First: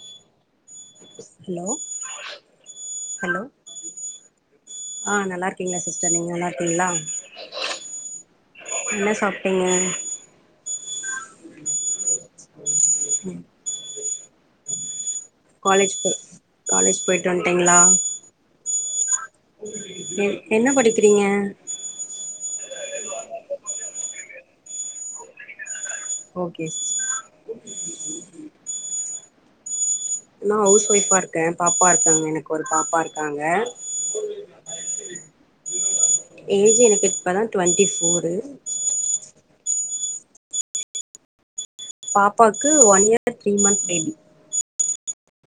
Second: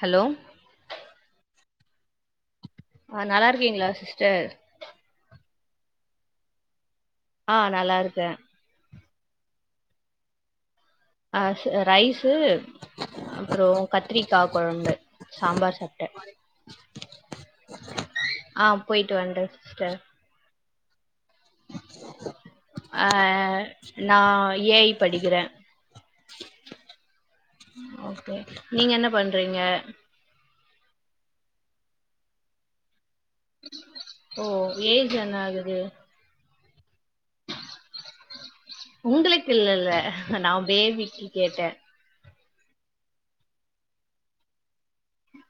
Hello hello ஆ hello நல்லாருக்கீங்களா sister ஆ நல்லா இருக்கீங்களா சிஸ்டர் நீங்க நல்லா இருக்கீங்களா அ நல்லாருக்க என்ன சாப்ட்டீங்க அ ரைஸு அப்றோ கத்திரிக்கா கொழம்பு சாம்பார் காலேஜ் சாப்ட்டே போ காலேஜ் போய்ட்டு வந்ட்டீங்ளா ஆ போய்ட்டு வன்ட சிஸ்டர் என்ன படிக்கிறீங்க ஆ நா ஏ ஐ படிக்கிறே ஓகே [inaudible] ஓகே நீங்க என்ன பண்றீங்க நா ஹவுஸ் ஒய்ஃபா இருக்கே பாப்பா இருக்காங்க எனக் ஒரு பாப்பா இரு காங்க ஓ ஏஜ் என்ன ஆகுது ஏஜ் எனக்கு இப்ப தா டுவெண்ட்டி ஃபோரு உங்களுக்கு இல்லல்ல நா பேபிக்கு கேட்ட பாப்பாக்கு one year three month baby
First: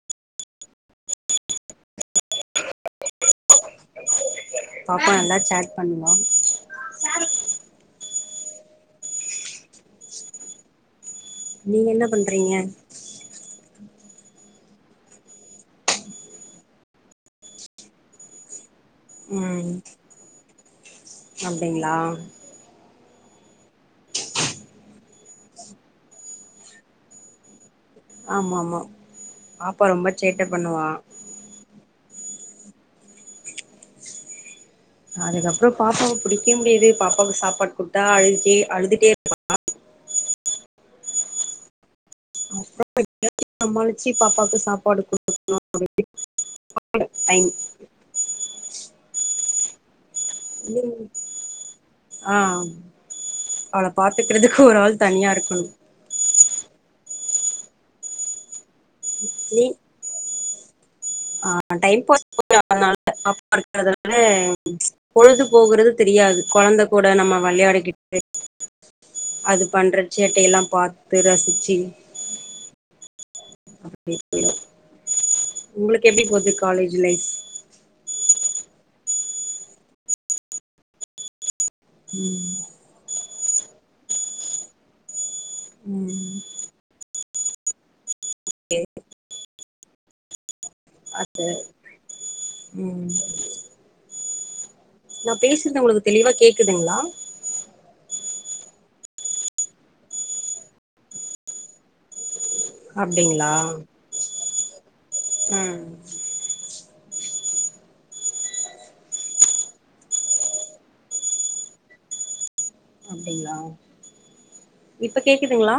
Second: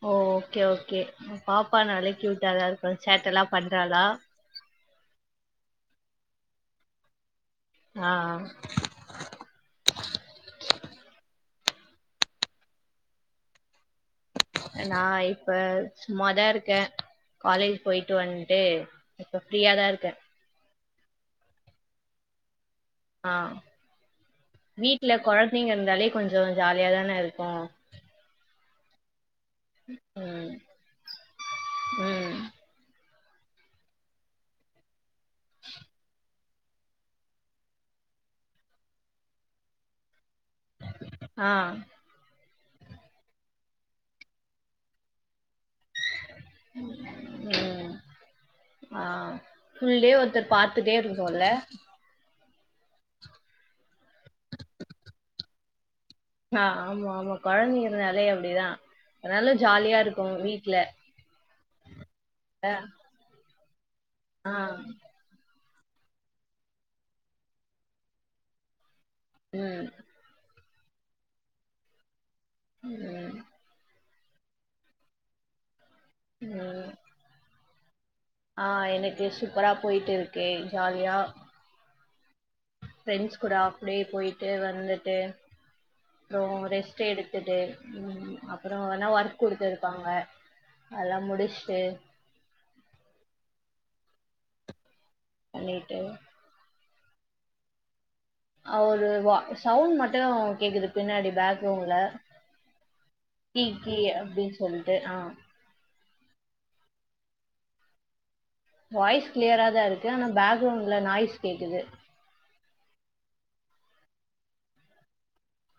ஓ ஓகே ஓகே பாப்பா நாலே க்யூட்டாதா இருக்கு சேட்ட எல்லா பண்றாளா பாப்பா நல்லா சேட் பண்வா ஆ ஆ நீங்க என்ன பண்றீங்க நா இப்ப சும்மாதா இருக்கே காலேஜ் போய்ட்டு வந்ட்டு இப்ப ம் ஃப்ரீயாதா இருக்கே அப்டிங்ளா ஆ வீட்ல கொழந்தைங்க இருந்தாலே கொஞ்சோ ஜாலியா தான இருக்கு ஆமா ஆமா பாப்பா ரொம்ப சேட்ட ம் பண்ணுவா ம் அதுக்கப்றோ பாப்பாவுக் புடிக்கவே முடியாது பாப்பாவுக் சாப்பாடு குடுத்தா அழ்கி அழுதுட்டே ஆ அப்றோ சமாளிச்சி பாப்பாவுக்கு சாப்பாடு குடுக்னு [inaudible] ம் ஆ ஃபுல்டே ஒர்தர் பாத்துட்டே இருக்கு போல ஆ அவள பாத்துக்கறதுக்கு ஒரு ஆள் தனியா இருக்கணு ஆ ஆமாமா கொழந்தைங்கனாலே அப்டிதா அதனால ஜாலியா இருக்கு வீட்ல ஆ [inaudible] அ ஆ பொழுது போகுறது தெரியாது கொழந்த கூட நம்ம வெளையாடிக்கிட்டு அது ம் பண்றத் சேட்டையெல்லா பாத்து ரசிச்சி ம் [inaudible] போய்டு உங்ளுக்கு எப்டி போது ம் காலேஜ் லைஃப் ஆ எனக்கு சூப்பரா போயிட்டு இருக்கே ஜாலியா ம் ஃப்ரெண்ட்ஸ் கூட ஆப்டே போய்ட்டு வந்துட்டு ம் அப்றோ ரெஸ் ட் எடுத்துட்டு ம் அப்றோ வேனா ஒர்க் குடுத்துருப்பாங்க அது ம் நா பேசுறது பண்ணிட்டு உங்களுக்கு தெளிவா கேக்குதுங்ளா அ ஒரு வ சவுண்ட் மட்டு கேக்குது பின்னாடி பேக் ரவுண்ட்ல அப்டிங்களா கீ க் அப்டின் சொல்ட்டு ஆ ம் வாய்ஸ் கிளியரா தா இருக்கு ஆனா பேக்ரவுண்ட்ல நாய்ஸ் கேக்குது அப்டிங்களா இப்ப கேக்குதுங்களா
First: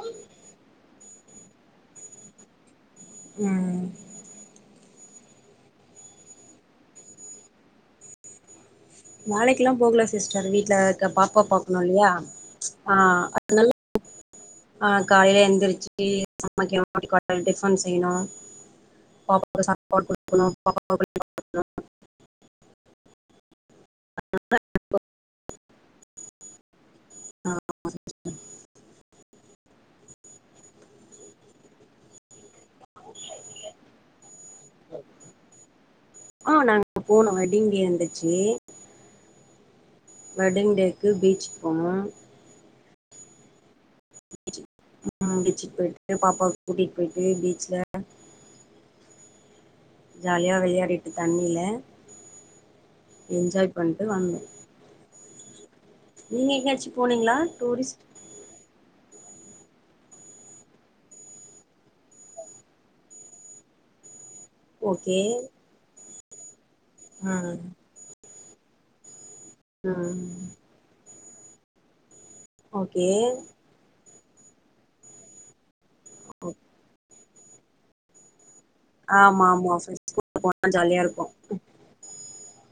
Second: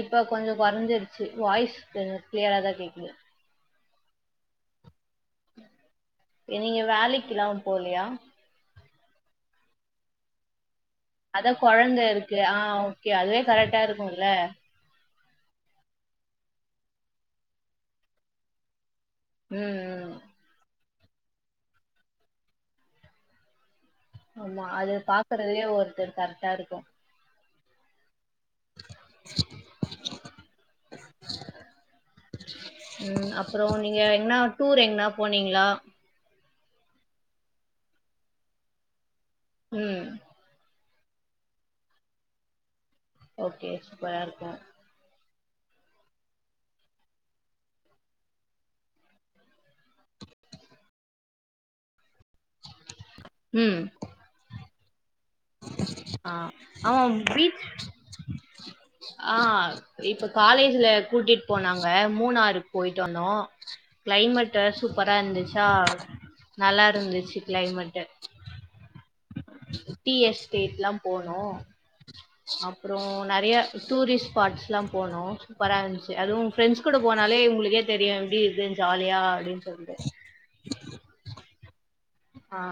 இப்ப கொஞ்சோ குறஞ்சிருச்சு வாய்ஸ் கொஞ்சோ கிளியரா தா கேக்குது என் நீங்க வேலைக்கெல்லா போலையா வேலைக்கெல்லா போகல சிஸ்டர் வீட்ல தா இருக்க பாப்பா அதான் பாக்கணும் இல்லையா ஆ அதனால டா இருக்குல்ல ஆ காலையில எந்திரிச்சு சமைக்கணும் டிஃபன் செய்யணும் பாப்பாக்கு ம் சாப்பாடு ம். குடுக்கணும் பாப்பாவ குளி ஆமா அது பாக்குறதே ஒருத்தர் கரெக்டா இருக்கும் [inaudible] உம் அப்புறம் நீங்க எதனா டூர் எங்கனா போனீங்களா ஆ நாங்க போனோம் வெட்டிங் டே இருந்துச்சு உம் வெட்டிங் டேக்கு பீச்சுக்கு போனோ ஓகே சூப்பரா இருக்கு பீச்சு ஆ பீச்சுக்கு போயிட்டு பாப்பாவ கூட்டிட்டு போயிட்டு பீச்ல ஜாலியா விளையாடிட்டு தண்ணில என்ஜாய் ம் பண்ணிட்டு வந்தோ ஆ நீங்க எங்கயாச்சு ஆமா ஆமா போனீங்களா பீச் டூரிஸ்ட் ஆ இப்ப காலேஜ்ல கூட்டிட்டு போனாங்க மூணாருக்கு போயிட்டு வந்தோ கிளைமேட்டு சூப்பரா ஓகே இருந்துச்சா நல்லா இருந்துச்சு ம் கிளைமேட்டு் டீ ம் எஸ்டேட்லா போனோம் ஓகே அப்புறம் நிறைய டூரிஸ்ட் பாட்ஸ்க்குல்லா போனோ சூப்பரா இருந்துச்சு அதுவும் ஃப்ரெண்ட்ஸ் கூட போனு அதனாலே உங்களுக்கே தெரியும் எப்படி இருக்கு ஜாலியா அப்படின் சொல்ட்டு ஜாலியாக இருக்கும் ஆ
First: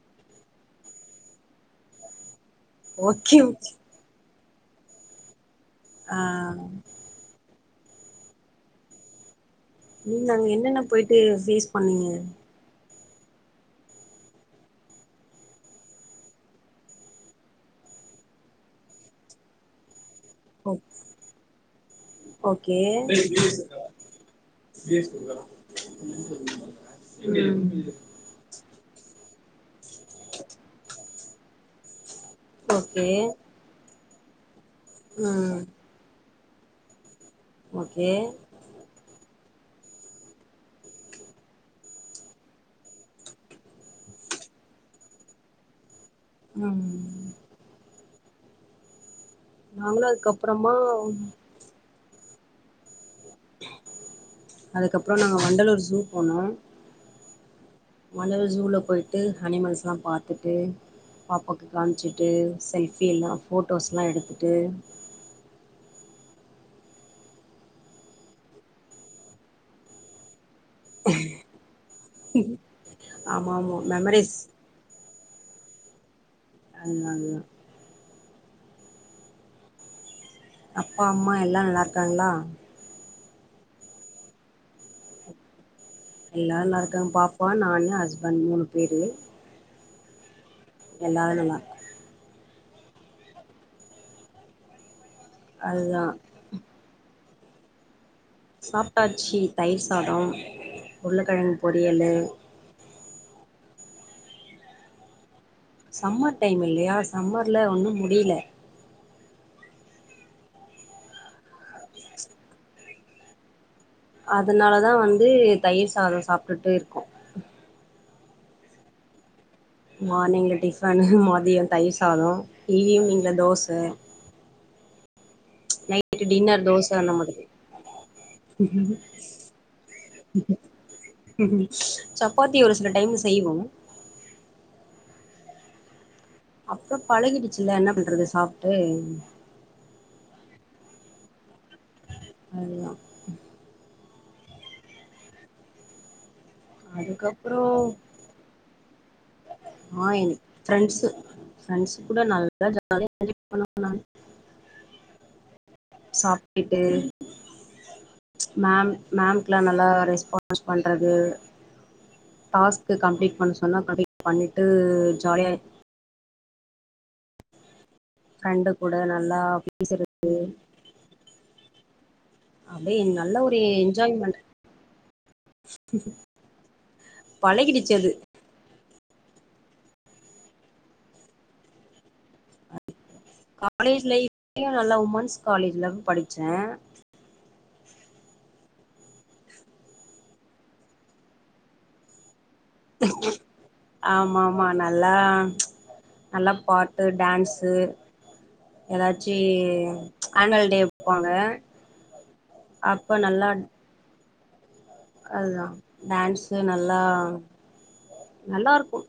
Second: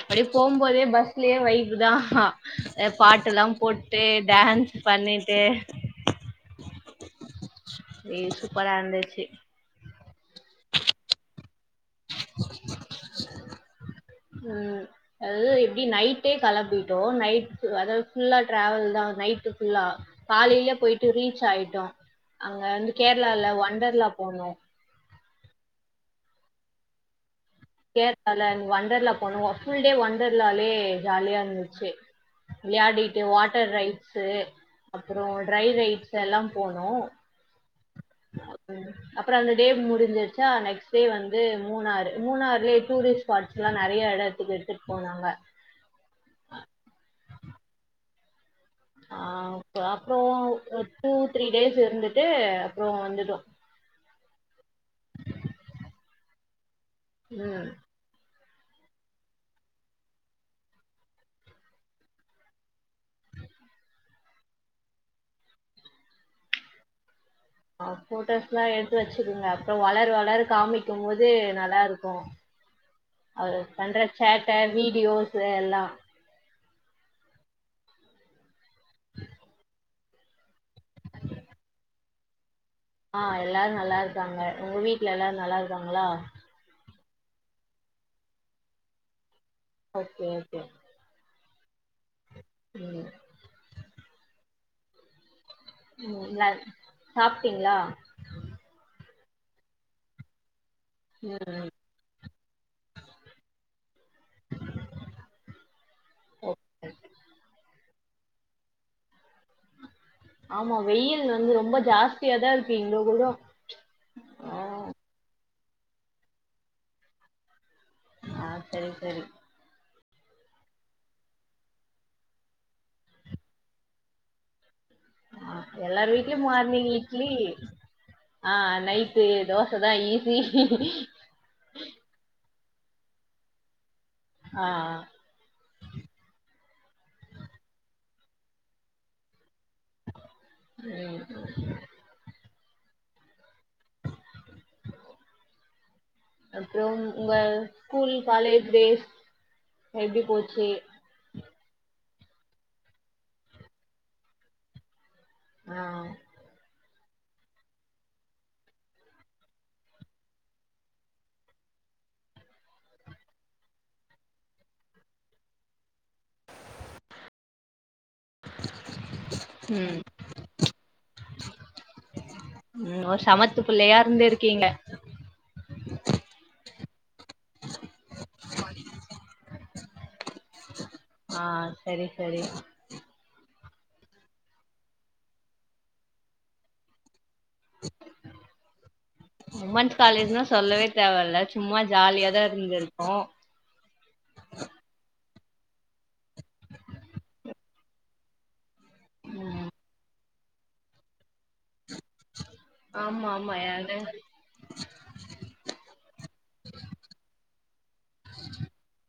அப்படி போம்போதே பஸ்லே வைபுதா அ பாட்டு ஓகே எல்லா ஓகே போட்டு ட்டு டான்ஸ் பண்ணிட்டு ஆ ஏ சூப்பரா இருந்துச்சு நீங்க அங்க என்னென்ன போயிட்டு பேஸ் பண்ணீங்க அ அதாவது எப்படி நைட்டே கிளம்பிட்டோம் நைட் அதாவது ஃபுல்லா டிராவல் தா நைட்டு ஃபுல்லா ஓ காலையில போயிட்டு ரீச் ஆயிட்டோம் அங்க ஓகே வந்து கேரளால ஒண்டர்லா போனோ [unintelligible] ல வொண்டர்ல போனோ ஃபுல் டே வொண்டர்லாலே ஜாலியா இருந்துச்சு ஓகே விளையாடிட்டு வாட்டர் ரைட்ஸ்ஸு அப்புறம் ம் ட்ரை ரைட்ஸ்ஸு எல்லா போனோம் ஓகே அப்புறம் அந்த டே முடிஞ்சிருச்சா நெக்ஸ்ட் டே வந்து மூணாறு மூணாறுலயே டூரிஸ்ட் ஸ்பார்ட்ஸ் எல்லா நிறைய இடத்துக்கு எடுத்துட்டு போனாங்க உம் ஆ நாங்களு அப்புறம் அதுக்கப்புறமா டூ த்ரீ டேஸ் இருந்துட்டு அப்புறம் வந்துட்டோ அதுக்கப்புறம் நாங்க வண்டலூர் ஜூ போனோம் உம் வண்டலுர் ஜூல போய்ட்டு அனிமல்ஸ்லா பார்த்துட்டு பாப்பாக்கு காமிச்சுட்டு செல்ஃப் ஃபீலா ஃபோட்டோஸ்லா எடுத்துட்டு ஃபோட்டோஸ் எல்லா எடுத்து வச்சுக்கோங்க அப்புறம் வளர வளர காமிக்க இருக்கு போது நல்லாருக்கு ஆமா அவர் ஆமா பண்ற மெமரிஸ் சேட்டை வீடியோஸ் இதா எல்லா அண்ணாங்கு அப்பா அம்மா எல்லா நல்லாருக்காங்ளா ஆ எல்லாரு நல்லாருக்காங்க உங்க வீட்ல எல்லாரு நல்லாருக்காங்களா எல்லார் நல்லாருக்காங்க பாப்பா நானு ஹஸ்பண்ட் மூணு பேரு ஓகே ஓகே எல்லாருக்குதா ம் அதுதா ம் என்னாது சாப்ட்டீங்ளா சாப்ட்டாச்சு தயிர் சாத ம் உருளக்கெழங் ம் பொரியலு சம்மர் டைம் ஓகே இல்லையா சம்மர்ல ஒன்னு முடில ஆமா வெயில் வந்து ரொம்ப ஜாஸ்தியதா இருக்கு இங்க கூட ஆ அதனாலதா வந்து தயிர் சாத சாப்ட்டுட்டு இருக்கோ ஆ சரி சரி மார்னிங்ல டிஃபன் மதியொ தயிர் சாத ஈவ்னிங்ல தோச எல்லாரு நைட்டு வீட்லயு டின்னர் தோச மார்னிங் அந்த இட்லி மாதிரி ஆ நைட்டு தோச தா ஈசி சப்பாத்தி ஒரு சில டைம்ல செய்வோ ஆ அப்பொ பழகிடுச்சுல என்ன பண்றது சாப்ட்டு ம் அதுதா அப்ற உங்க அதுக்கப்றோ ஸ்கூல் காலேஜ் டேஸ் எப்டி மார்னிங் போச்சு ஃப்ரண்ட்ஸ்ஸு ஃப்ரண்ட்ஸ் கூட நல்லா ஜாலியா என்ஜாய் பண்ண நானு ஆ சாப்டிட்டு மேம் மேம்க்ல்லா நல்லா ரெஸ்பான்ஸ் பண்றது டாஸ்க்கு கம்ப்ளீட் பண்ண சொன்னா கம்ப்ளீட் பண்ணிட்டு ஜாலியா ஃப்ரண்டு கூட நல்லா ம் பேசுறது அப்டியே ம் ஒரு நல்ல சமத்து புள்ளயா இருந்துருக்கீங்க பழகிடிச்சு அது ஆ சரி சரி காலேஜ் லைஃப்லயு நல்லா உமன்ஸ் காலேஜ்ல படிச்ச [inaudible] உமன்ஸ் காலேஜ்னா சொல்லவே தேவைல்ல சும்மா ஜாலியாதா இருந்துருக் ஆமா ஆமா நல்லா நல்லா பாட்டு டான்சு எதாச்சி ம் ஆனுவல் டே வப்பாங்க ஆமா ஆமா யாடு அதுதா டான்சு நல்லா நல்லாருக்கு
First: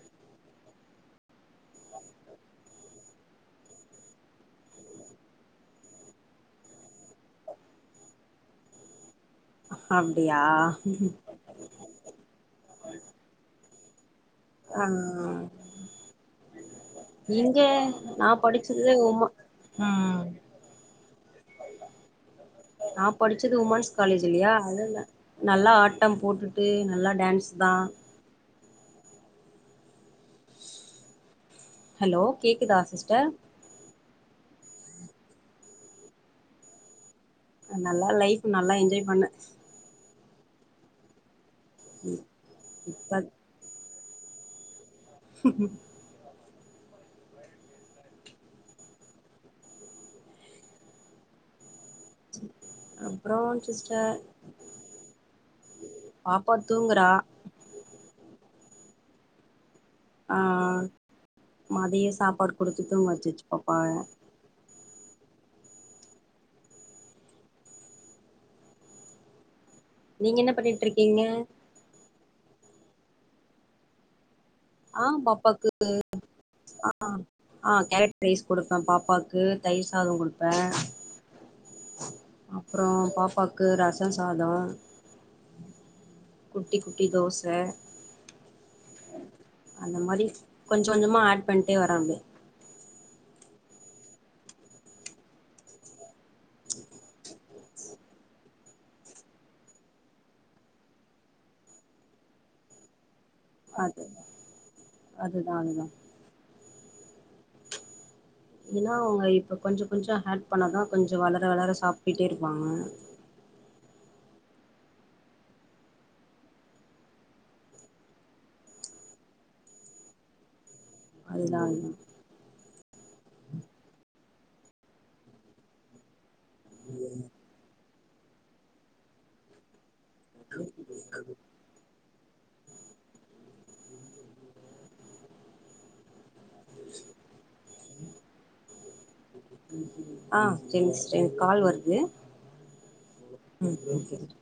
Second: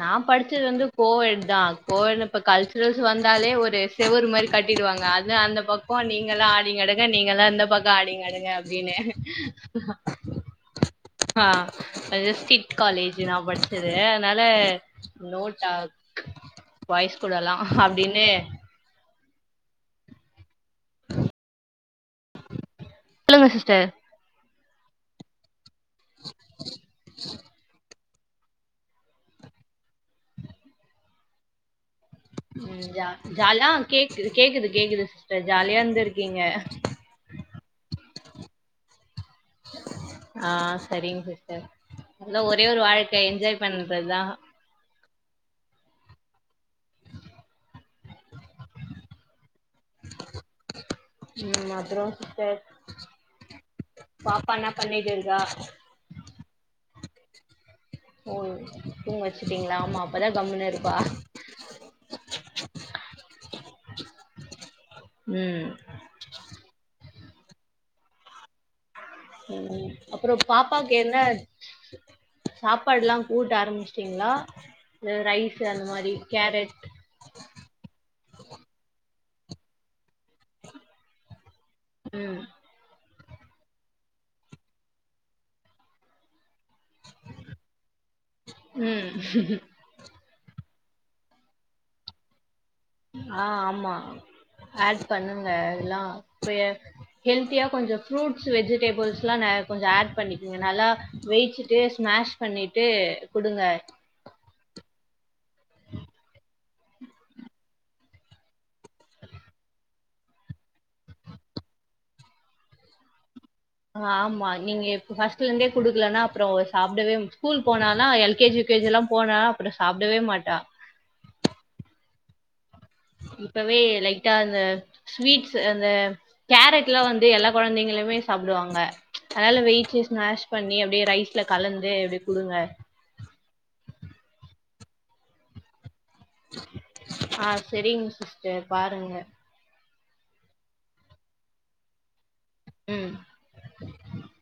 நா படிச்சது வந்து கோ எட் தா கோ எட் ல இப்ப கல்ச்சுரல்ஸ் வந்தாலே ஒரு செவரு மாரி கட்டிடுவாங்க அது அந்த பக்கொ நீங்களா ஆடிங்கடங்க நீங்கல்லா இந்த பக்கொ ஆடிங்கடங்க அப் ஜினு அப்டியா ஆ அது ஸ்ரிட் காலேஜு நா படிச் சது அதுனால ஆ நோ டாக் பாய்ஸ் கூடலா அப்டின்னு சிது எங்கம்மா ம் நா சொல்லுங்க படிச்சது சிஸ்டர் உமன்ஸ் காலேஜ் இல்லியா அதுனால நல்லா ஆட் டம் போட்டுட்டு நல்லா டான்ஸ் தா ஹலோ கேக்குதா ம் ஜ சிஸ்டர் ஜால் ஆ கேக்குது கேக்குது கேக்குது சிஸ்டர் ஜாலியா இருந்திருக்கீங்க நல்லா லைஃபு நல்லா என்ஜாய் பண்ண ஆ சரிங் சிஸ்டர் நல்லா ஒரே ஒரு இப்ப வாழ்க்க என்ஜாய் பண்றதா ஹ் ஹ்ம் ம் அப்றோ சிஸ்டர் அப்றோ சிஸ்டர் பாப்பா என்ன பண்ணிட்டு இருக்கா பாப்பா தூங்குறா ஓ தூங்க வச்சுட்டீங்ளா ஆமா அப்பதா ஆ கம்முன்னு இருப்பா மதியோ சாப்பாடு குடுத்து தூங்க வச்சாச்சு பாப்பாவ ம் ம் அப்றோ நீங்க என்ன பண்ணிட்டு பாப்பாக்கு என்ன இருக்கீங்க சாப்பாடுலா ஊட்ட ஆரமிஸ்டீங்ளா ஆ இது ரைஸு பாப்பாக்கு அந்த மாரி கேரட் ஆ ஆ கேரட் ரைஸ் குடுப்ப பாப்பாக்கு தயிர் சாதோ குடுப்ப ம் அப்றோ பாப்பாக்கு ரச சாதோ குட்டி குட்டி தோச ம் அந்த மாரி கொஞ்சோ கொஞ்சமா ஆட் பண்ட்டே வர அப்டியே ஆ ஆமா ஆட் பண்ணுங்க எல்லா இப்பயே ஹெல்தியா கொஞ்சோ ஃப்ரூட்ஸ் வெஜிடேபிள்ஸ்லா ந கொஞ்சோ ஆட் பண்ணிக்குங்க நல்லா வெய்ச்சுட்டு ஸ்மாஷ் பண்ணிட்டு குடுங்க அது அதுதா அதுதா ஏனா அவுங்க இப்போ கொஞ்சோ கொஞ்சோ ஆட் பண்ணாதா கொஞ்சோ வளர வளர சாப்டுட்டே இருப்பாங்க ஆமா நீங்க இப் ஃபஸ்ட்ல இருந்தே குடுக்கலனா அப்றோ சாப்டவே ஸ்கூல் போனானா L K G U K ஜிலா போனா அப்றோ சாப்டவே மாட்டா அதுதான் இப்பவே லைட்டா அந்த ஸ்வீட்ஸு அந்த கேரட்லா வந்து எல்லா கொழந்தைங்களுமே சாப்டுவாங்க அதுனால வெய்ச்சு ஸ்மாஷ் பண்ணி அப்டியே ரைஸ்ல கலந்து அப்டி குடுங்க ஆ செரிங்க சிஸ்டர் பாருங்க ஆ செரிங் சிஸ்டர் எனக் கால் வருது ம் ம் வெய்கிஸ்ட்